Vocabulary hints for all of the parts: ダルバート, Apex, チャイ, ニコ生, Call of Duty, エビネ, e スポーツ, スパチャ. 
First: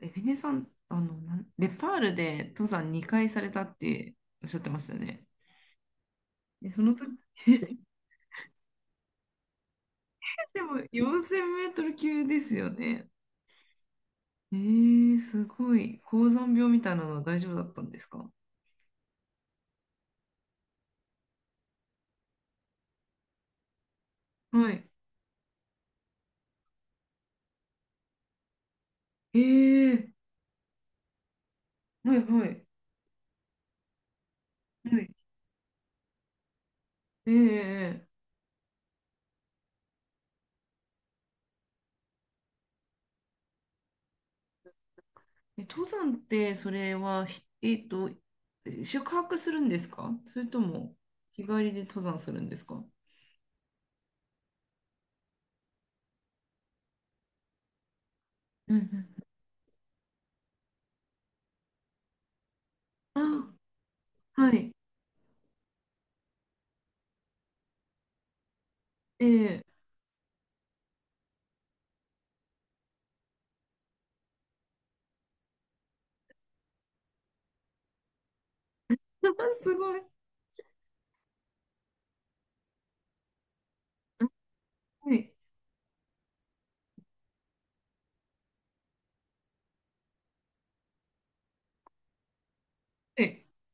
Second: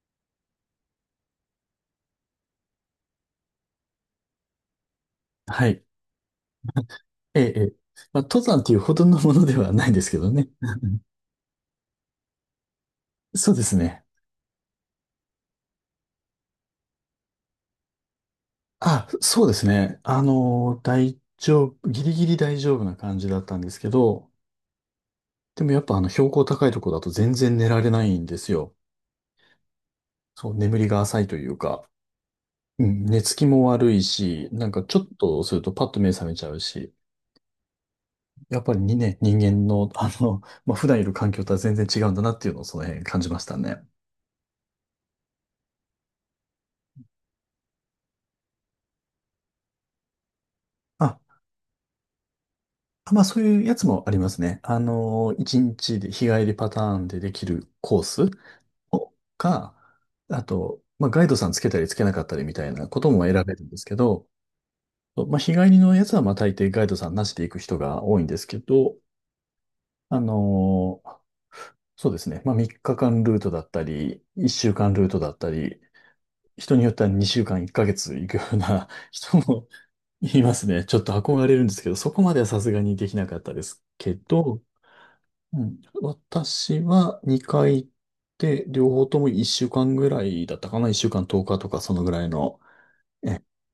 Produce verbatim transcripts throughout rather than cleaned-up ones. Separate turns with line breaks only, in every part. エビネさん、あの、なん、ネパールで登山にかいされたっておっしゃってましたね。
はい。
え、その時、
ええ、ええ。まあ、登山っていうほどのものではないんですけどね。
でも よんせんメートル級ですよね。
そうですね。
えー、すごい。高山病みたいなのは大丈夫だったんですか？
あ、そうですね。あの、大丈夫、ギリギリ大丈夫な感じだったんですけど、
はい。
でもやっぱあの標高高いとこだと全然寝られないんですよ。
えー、
そう、眠りが浅いというか、
はいはい。
うん、寝つきも悪いし、なんかち
は
ょっ
い。
とするとパッと目覚めちゃうし、
えー、えー
やっぱりにね、人間の、あの、まあ、普段いる環境とは全然違うんだなっていうのをその辺感じましたね。
え登山ってそれは、ひえっと、え宿泊するんですか？それとも
あ
日帰りで登山するんですか？
あ、まあそういうやつもありますね。あの、いちにちで日帰りパターンでできるコース
うん
をか、あと、まあガイドさんつけたりつけなかったりみたいなこと
う
も選べ
ん。
るんですけど、
あ、はい。
まあ日帰りのやつはまあ大抵ガイドさんなしで行く人が多いんですけど、
えー、
あの、そうですね。まあみっかかんルートだったり、いっしゅうかんルートだったり、人によってはにしゅうかんいっかげつ行くような 人 も
すごい。
いますね。ちょっと憧れるんですけど、そこまではさすがにできなかったですけど、
はい。
うん、私はにかい行って、両方ともいっしゅうかんぐらいだったかな？ いっ 週間とおかとかそのぐらいの
え、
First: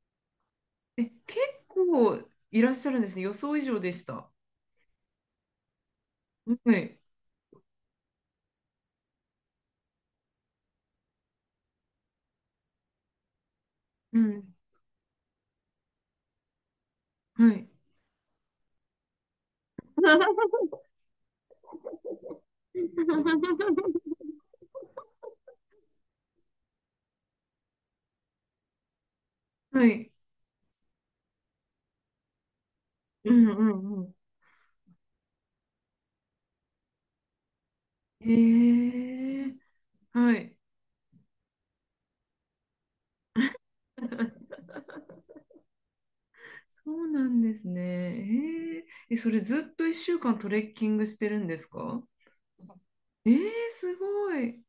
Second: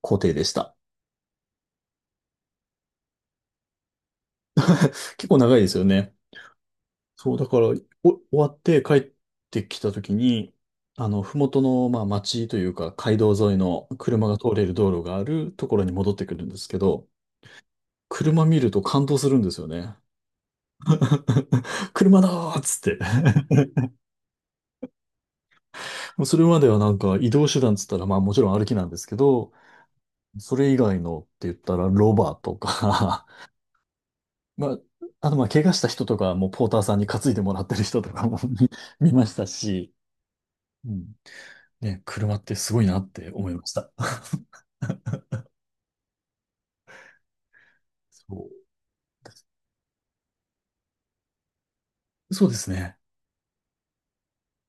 行程でした。
え、結構いらっしゃるんですね。予想以上でした。
結構長いですよね。
はい。
そう、だから、お終わって帰ってきた時に、あの、ふもとの、まあ、町というか、街道沿いの
う
車が通
ん。
れる道路があるところに戻ってくるんですけど、
はい。
車見ると感動するんですよね。車だーっつって。もうそれまではなんか移動手段っつったら、まあもちろん歩きなんですけど、
はい。
それ以外のって言ったら、ロバとか、
うんうんうん。
まあ、あと、まあ、怪我した人とかはも、ポーターさんに担いでもらってる人とか
え
も 見、見ました
え、
し、
はい。
うん。ね、車ってすごいなって思いました。
そうなんです
そ
ね。
う
えええ、そ
で
れ
す。
ずっといっしゅうかんトレッキングしてるんですか？
そうですね。
ええ、すごい。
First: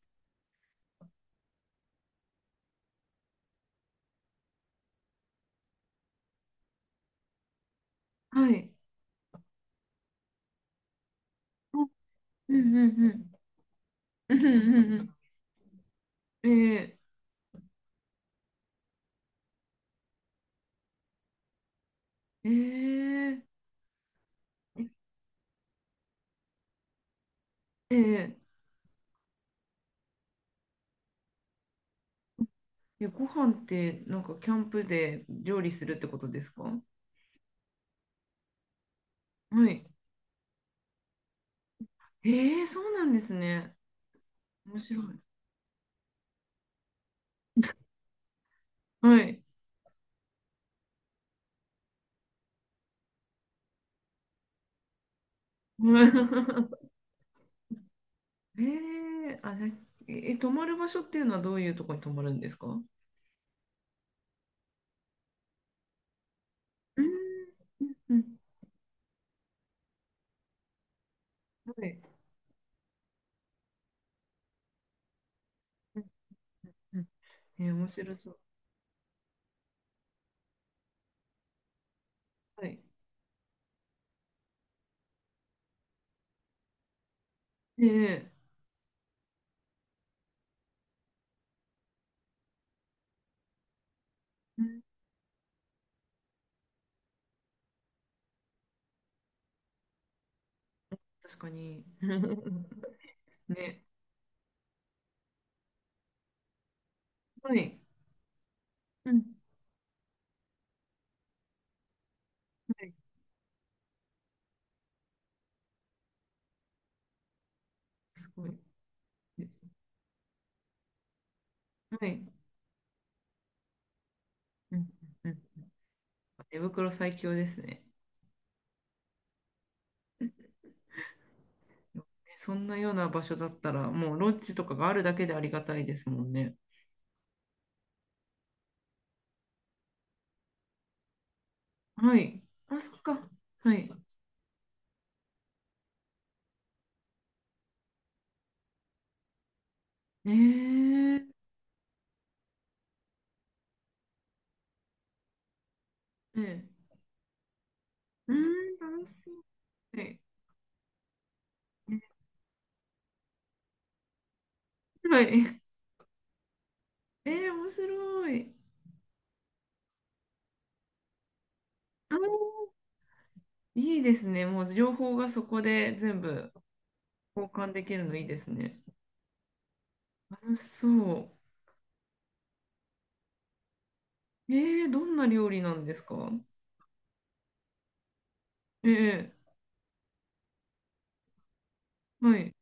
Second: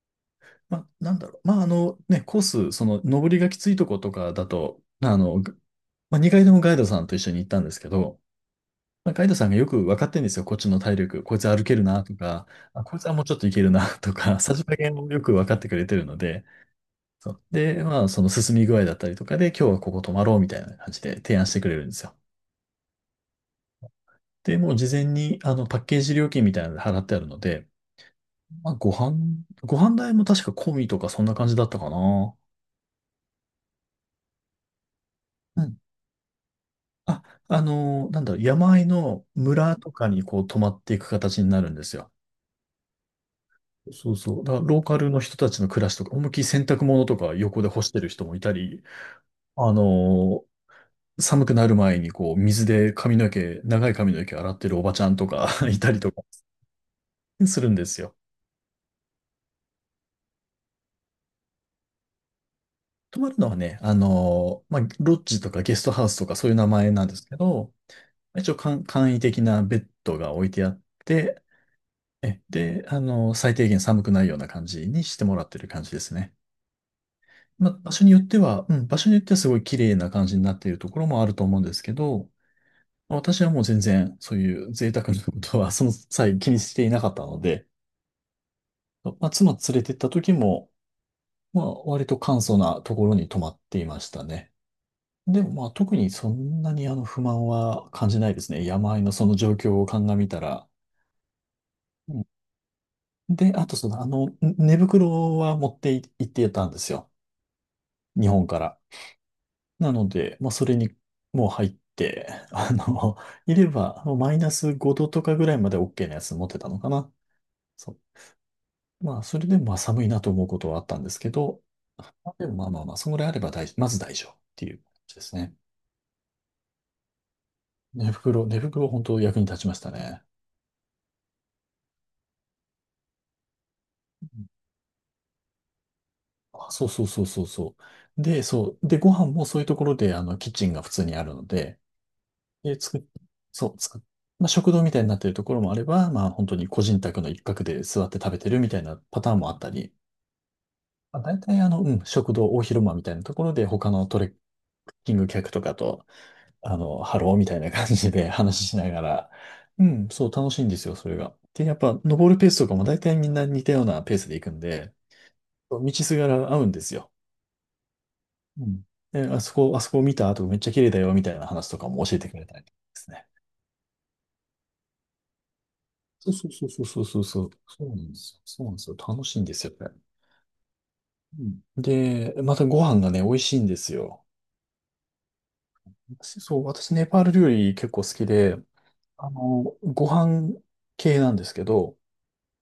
まあ、なんだろう。まあ、あの、ね、コース、その、登りがきついとことかだと、まあの、まあ、にかいともガイドさんと一緒に行ったんですけど、
はい。
まあ、ガイドさんがよく分かってるんですよ。こっちの体力。こいつ歩ける
うん
なとか、
うん
あ、
う
こい
ん
つ
う
はもう
ん。
ちょっといけるなと
う
か、さじ加
ん
減
う
を
ん
よく分かってくれてるので、
うん。ええ
そう。で、まあ、その進み具合だったりとかで、今日はここ泊まろうみたいな感じで提案してくれるんですよ。
ええ
で、もう事前に、あの、パッケージ料金みたいなので払ってあるので、
ええ
まあ、ご飯、ご飯代も確か込みとかそんな感じだったかな。
え、ご飯ってなんかキャンプで料
う
理
ん。
するってことですか？は
あ、あのーなんだろう、山あいの村
い。
とかにこう泊まっていく形になるんですよ。
ええ、そうなんですね。
そうそう。だから
面
ローカル
白
の
い。
人たちの暮らしとか、思いっきり洗濯物とか横で干してる人もいたり、
はい。
あのー寒くなる前にこう水で髪の毛、長い髪の毛洗ってるおばちゃんとか いたりとか、するんですよ。
ええ、あ、じゃあ、え、泊まる場所っていうのはどういうところに泊まるんですか？うん
泊まるのはね、あのーまあ、ロッジとかゲストハウスとかそういう名前
う
なんですけど、
んうん、
一応簡、簡易的なベッドが置いてあって、
はい。
え、で、あのー最低限寒くないような感じにしてもらってる感じ
う
で
ん
すね。
うん、
ま
え
あ、
ー、面
場所に
白
よっ
そ
て
う。
は、うん、場所によってはすごい綺麗な感じになっているところもあると思うんですけど、
はい。
まあ私はもう全然そういう贅沢なことはその際気にしていなかったので、
ええ、
まあ、妻連れてった時も、まあ、割と簡素なところに泊まっていましたね。
うん、
でもまあ特にそんなにあの不満は感じないですね。山あいのその状況を鑑みたら。
確かに。
うん。で、あと
ね。
そのあのん寝袋は持ってい行ってたんですよ。
はい。
日本から。
うん。
なので、まあそれにもう入って、あ
はい。
の、いればあのマイナスごどとかぐらいまで OK なやつ持ってたのかな。そう。
すごいです。
まあそれでもまあ寒いなと思うことはあったんですけど、
はい。
でもまあまあまあ、そのぐらいあれば大、まず大丈夫ってい
う
う
ん
感じで
うん
すね。
うん。手袋最強ですね。
寝袋、寝袋本当役に立ちましたね。
ね、そんなような場所だったら、もうロッジとかがあるだけでありがたいですもんね。
あ、そうそうそうそうそう。で、そう。で、ご飯もそういうところで、あの、キッチンが普通にあるので、
はい。あ、
で、
そ
作
っ
っ、
か。は
そう、
い。
作っ、まあ、食堂みたいになってるところもあれば、まあ、本当に個人宅の一角で座って食べてるみたいなパターンもあったり、
え
ま
ー、
あ、大体、あの、うん、食堂、大広間みたいなところで、他のトレッキング客とかと、
ええ、
あの、ハローみたいな感じで
うー
話し
ん、
しなが
楽しそ
ら、
う。
う
は
ん、
い。
そう、楽しいんですよ、それが。で、やっぱ、登るペースとかも大体みんな似たようなペースで行くんで、
はい。
道すがら合うんですよ。
えー、面白い。
うん。え、あそこ、あそこ見た後めっちゃ綺麗だよみたいな話とかも
あ
教えてくれたりで
ー、
すね。
いいですね。もう情報がそこで全
そうそ
部
うそうそうそうそうそ
交
う。
換で
そう
き
な
る
ん
の
で
いい
す
で
よ。
す
そうな
ね。
んですよ。楽しいんですよ、これ。
楽しそ
うんで、またご飯がね、美味しいんですよ。
う。えー、どんな料理なんですか？
私、そう、私、ネパール料理結構好きで、あ
ええ、
の、ご飯系なんですけど、
はい。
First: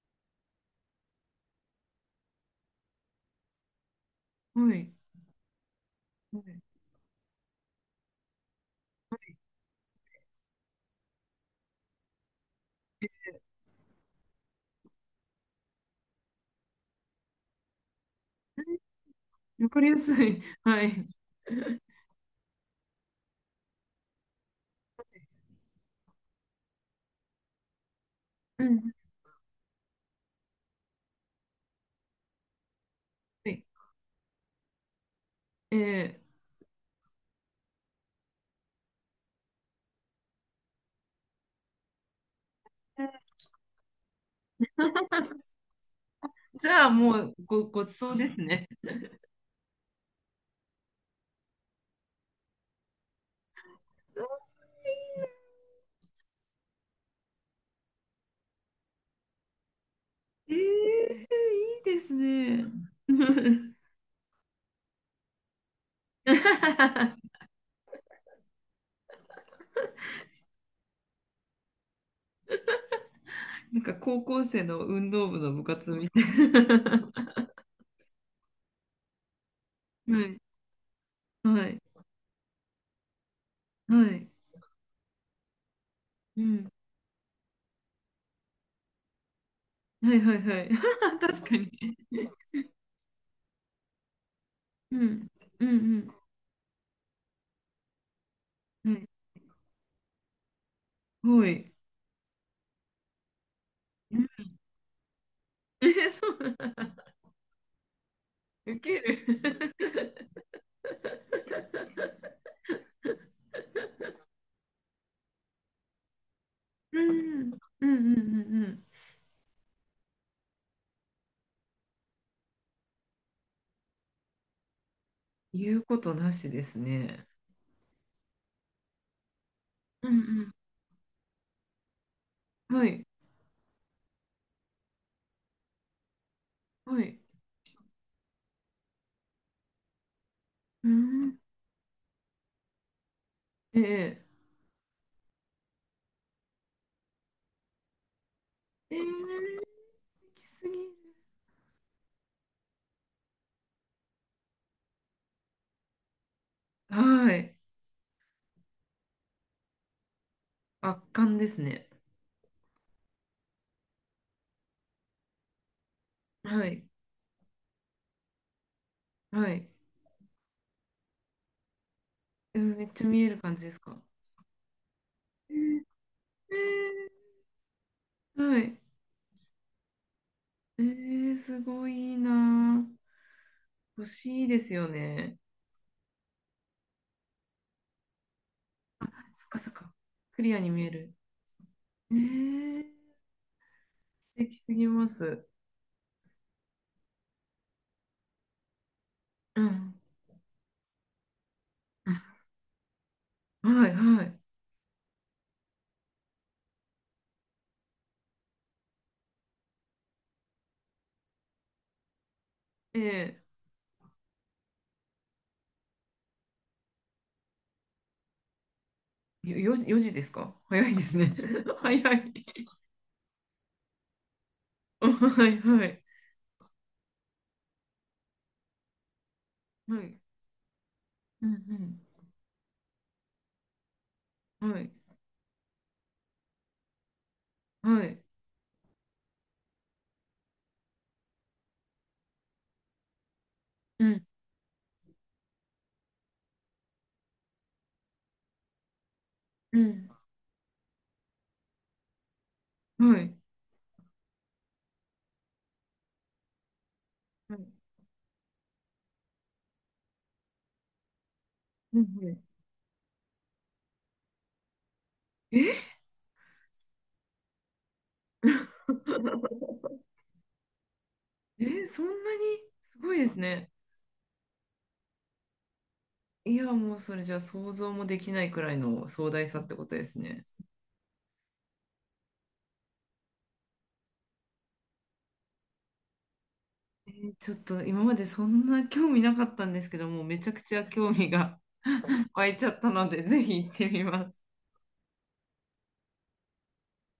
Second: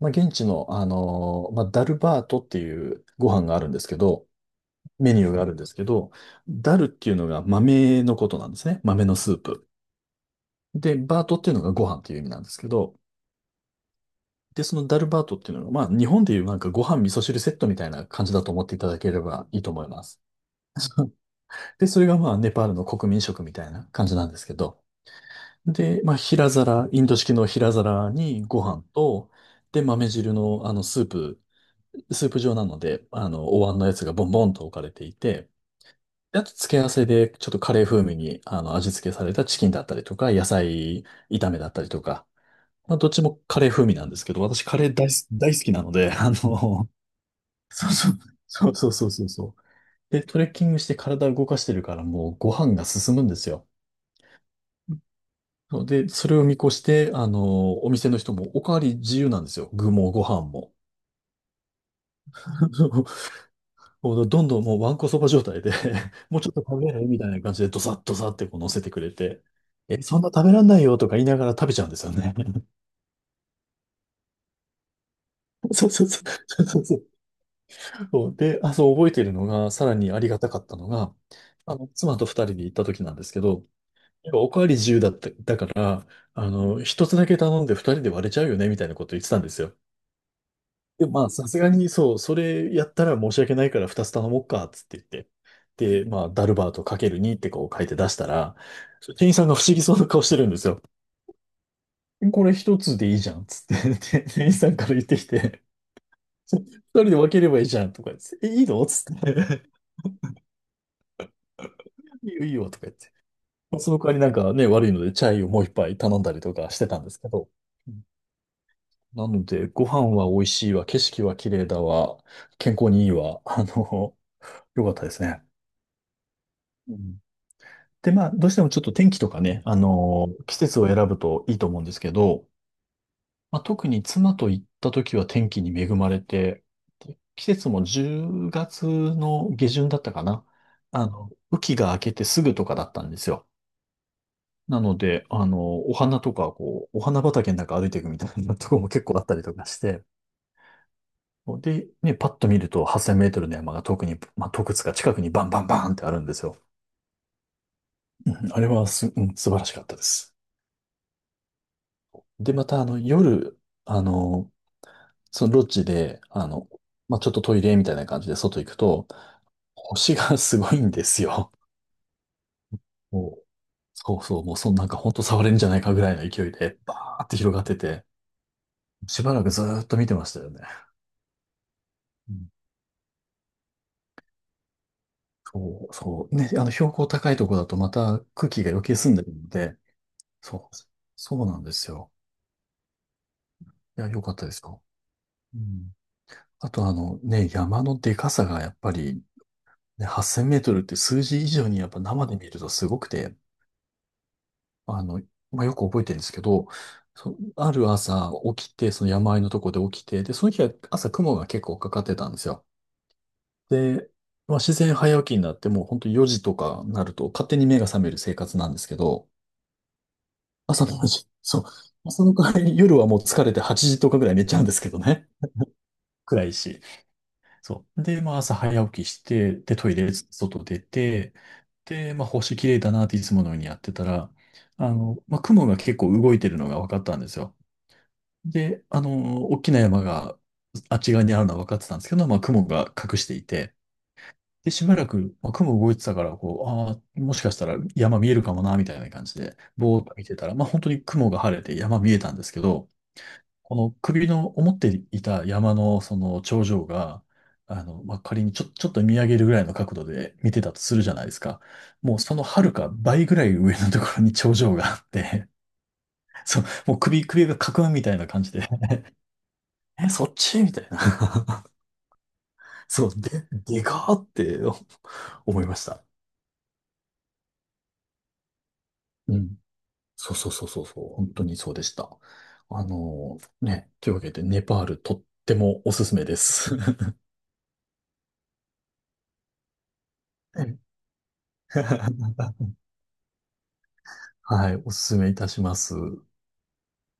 まあ、現地の、あの、まあ、ダルバートっていうご飯があるんですけど、
はい。
メニューがあるんですけど、
はい。
ダルっていうのが豆のことなんですね。豆のスープ。で、バートっていうのがご飯っていう意味なんですけど、で、そのダルバートっていうのが、まあ、日本でいうなんかご飯味噌汁セットみたいな感じだと思っていただければいい
わ
と
か
思
り
い
や
ま
す
す。
い。はい。
で、それがまあ、ネパールの国民食みたいな感じなんですけど。で、まあ、平皿、インド式の平皿にご
う
飯
ん。
と、で、豆汁のあの、スープ、スープ状なので、あの、
は
お
い。
椀のやつがボンボンと置かれていて、
え
であと、付け合わせで、ちょっとカレー風味に、あの、味付けされたチキンだったりとか、野菜炒めだったりとか、まあ、
え。
どっちもカレー風味なんですけど、私カレー大好き、大 好きなので、あ
じゃ
の、
あもうご、ご
そう
ち
そ
そう
う。
ですね。
そうそうそうそうそう。で、トレッキングして体を動かしてるからもうご飯が進むんですよ。そうで、それを見越して、あの、お店の人もおかわり自由なんですよ。具もご飯
えー、い
も。
いですね。
もうどんどんもうわんこそば状態で、 もうちょっと食べないみたいな感じでドサッドサッってこう乗せてくれて、え、そんな食べらんないよとか言いながら食べちゃうんですよね。
なんか高校生の運動部の部
そ
活
うそ
み
う
た
そ
い
う。そうそうそう。で、あ、そう覚えてるのが、さらに
な。
あ
は
り
い、
がたかったのが、
は
あ
い、
の、つまとふたりで行った時なんですけど、
はい、
おかわり自由だった、だから、
う
あ
ん、
の、ひとつだけ頼んでふたりでわれちゃうよね、みたいなこと言ってたんですよ。
はいはいはい。
で、まあ、
確
さ
か
すがに、そう、
に。
それやったら申し訳ないから二つ頼もうか、つっ
う
て言っ
ん、
て。
う
で、
ん、
まあ、ダルバートかけるにってこう書いて出したら、
うん、はい、
店員さんが不思議そうな顔してるんですよ。
はい。
これ一つでいいじゃん、つって。
う
で
ん、
店員さんから言ってきて、
えー、そうなん
二人
だ。
で分ければいいじゃん、とか言って、え、いい
ウ
の
ケ
つっ
る。
て。いいよ、いいよ、とか言って。その代わりなんかね、悪いので、チャイをもう一杯頼んだりとかしてたんで
う
すけ
ん、う
ど。
ん、うん、うん、うん。
なので、ご飯は美味しいわ、景色は綺麗だわ、健康にいいわ、あの、良かったですね。
言うことなしです
うん
ね。
で、まあ、どうしてもちょっと天気とかね、あ
うん、
の、
う
季節を選ぶといいと思うんですけど、
ん、はい。
まあ、特に妻と行った時は天気に恵まれて、
は
で
い。
季節もじゅうがつの下旬だったかな。
う
あの、
ん。
雨季が明けてすぐとかだったんですよ。
ええ。
なので、あの、お花とか、こう、お花畑の中歩いていくみたいなところも
ええ、行
結構あったりとかして、
き過ぎる。
で、ね、パッと見るとはっせんメートルの山が遠くに、まあ、洞窟が近くにバンバンバーンってあるんですよ。
はい。
うんあれはす、うん、素晴らしかったです。
圧巻ですね。
で、また、あの、夜、あの、そのロッジで、あ
は
の、
い。
まあ、ちょっとトイレみたいな感じで外行くと、
はい。
星が すごいんですよ。
え、めっちゃ見える
もう、
感じですか？
そうそう、もうそんなんか本当触れ
え
るんじゃ
え、
ないかぐらいの勢いで、バー
え
って広がってて、
え、はい。
しばらくずーっと見てましたよね。
ええ、すごいいい
うん
な。欲しいですよね。
そう、そう。ね、あの、標高高いとこだとまた空気が余計澄んでる
そっ
の
かそっ
で、
か。クリア
そ
に
う、
見える。
そうなんですよ。
ええ、素
いや、良かったで
敵
す
す
か。
ぎます。
うん。あとあのね、山のでかさがやっぱり、
うん。
ね、はっせんメートルって数字以上にやっぱ生で見るとすごくて、
はい、はい。
あの、まあ、よく覚えてるんですけど、そ、ある朝起きて、その山あいのとこで起きて、で、その日は朝雲が結構かかってたんですよ。
え
で、まあ、自然早起きになってもう本当よじとかになると勝手に目が覚める生活なんですけど、
え、よ、よじですか？
朝
早い
の
で
4
す
時、
ね。
そう、
早い。は
朝の代わりに夜はもう疲れてはちじとかぐらい寝ちゃうんですけどね。
い、はい。
暗いし。そう。で、まあ、朝早起きして、で、トイ
は
レ、
い。
外出て、
うん、
で、まあ、星綺麗だなっていつものようにやってたら、
うん。は
あ
い。
の、まあ、雲が結構動いてるのが分かったんですよ。
はい。
で、あの、大きな山があっち側にあるのは分かってたんですけど、まあ、雲が隠していて、
うん、
で、しばらく、まあ、雲動いてたから、こう、ああ、もしかしたら山見えるかもな、みたいな感じで、
う
ぼーっ
ん、
と見てたら、まあ、本当に雲が晴れて山見えたんですけど、
はい。
この首の思っていた山のその頂上が、
うん、
あの、まあ、仮にちょ、ちょっと見上げるぐらいの角度で見てたとするじゃないですか。
う
も
ん、
う
は
その
い。
遥か倍ぐらい上のところに頂上があって、
え
そう、もう首、首がかくんみたいな感じで、え、そっちみたいな。
え、そんなに？す
そ
ごい
う、
です
で、
ね。
でかーって 思いました。
いや、もうそれじゃ想像もできないくらいの壮
う
大
ん。
さってことです
そう
ね。
そうそうそうそう、本当にそうでした。あのね、というわけで、ネパールとってもおすすめです。
えーちょっと今までそんな興味なかったんですけども、めちゃくちゃ 興味が 湧いちゃったので、ぜひ行ってみます。
はい、おすすめいたします。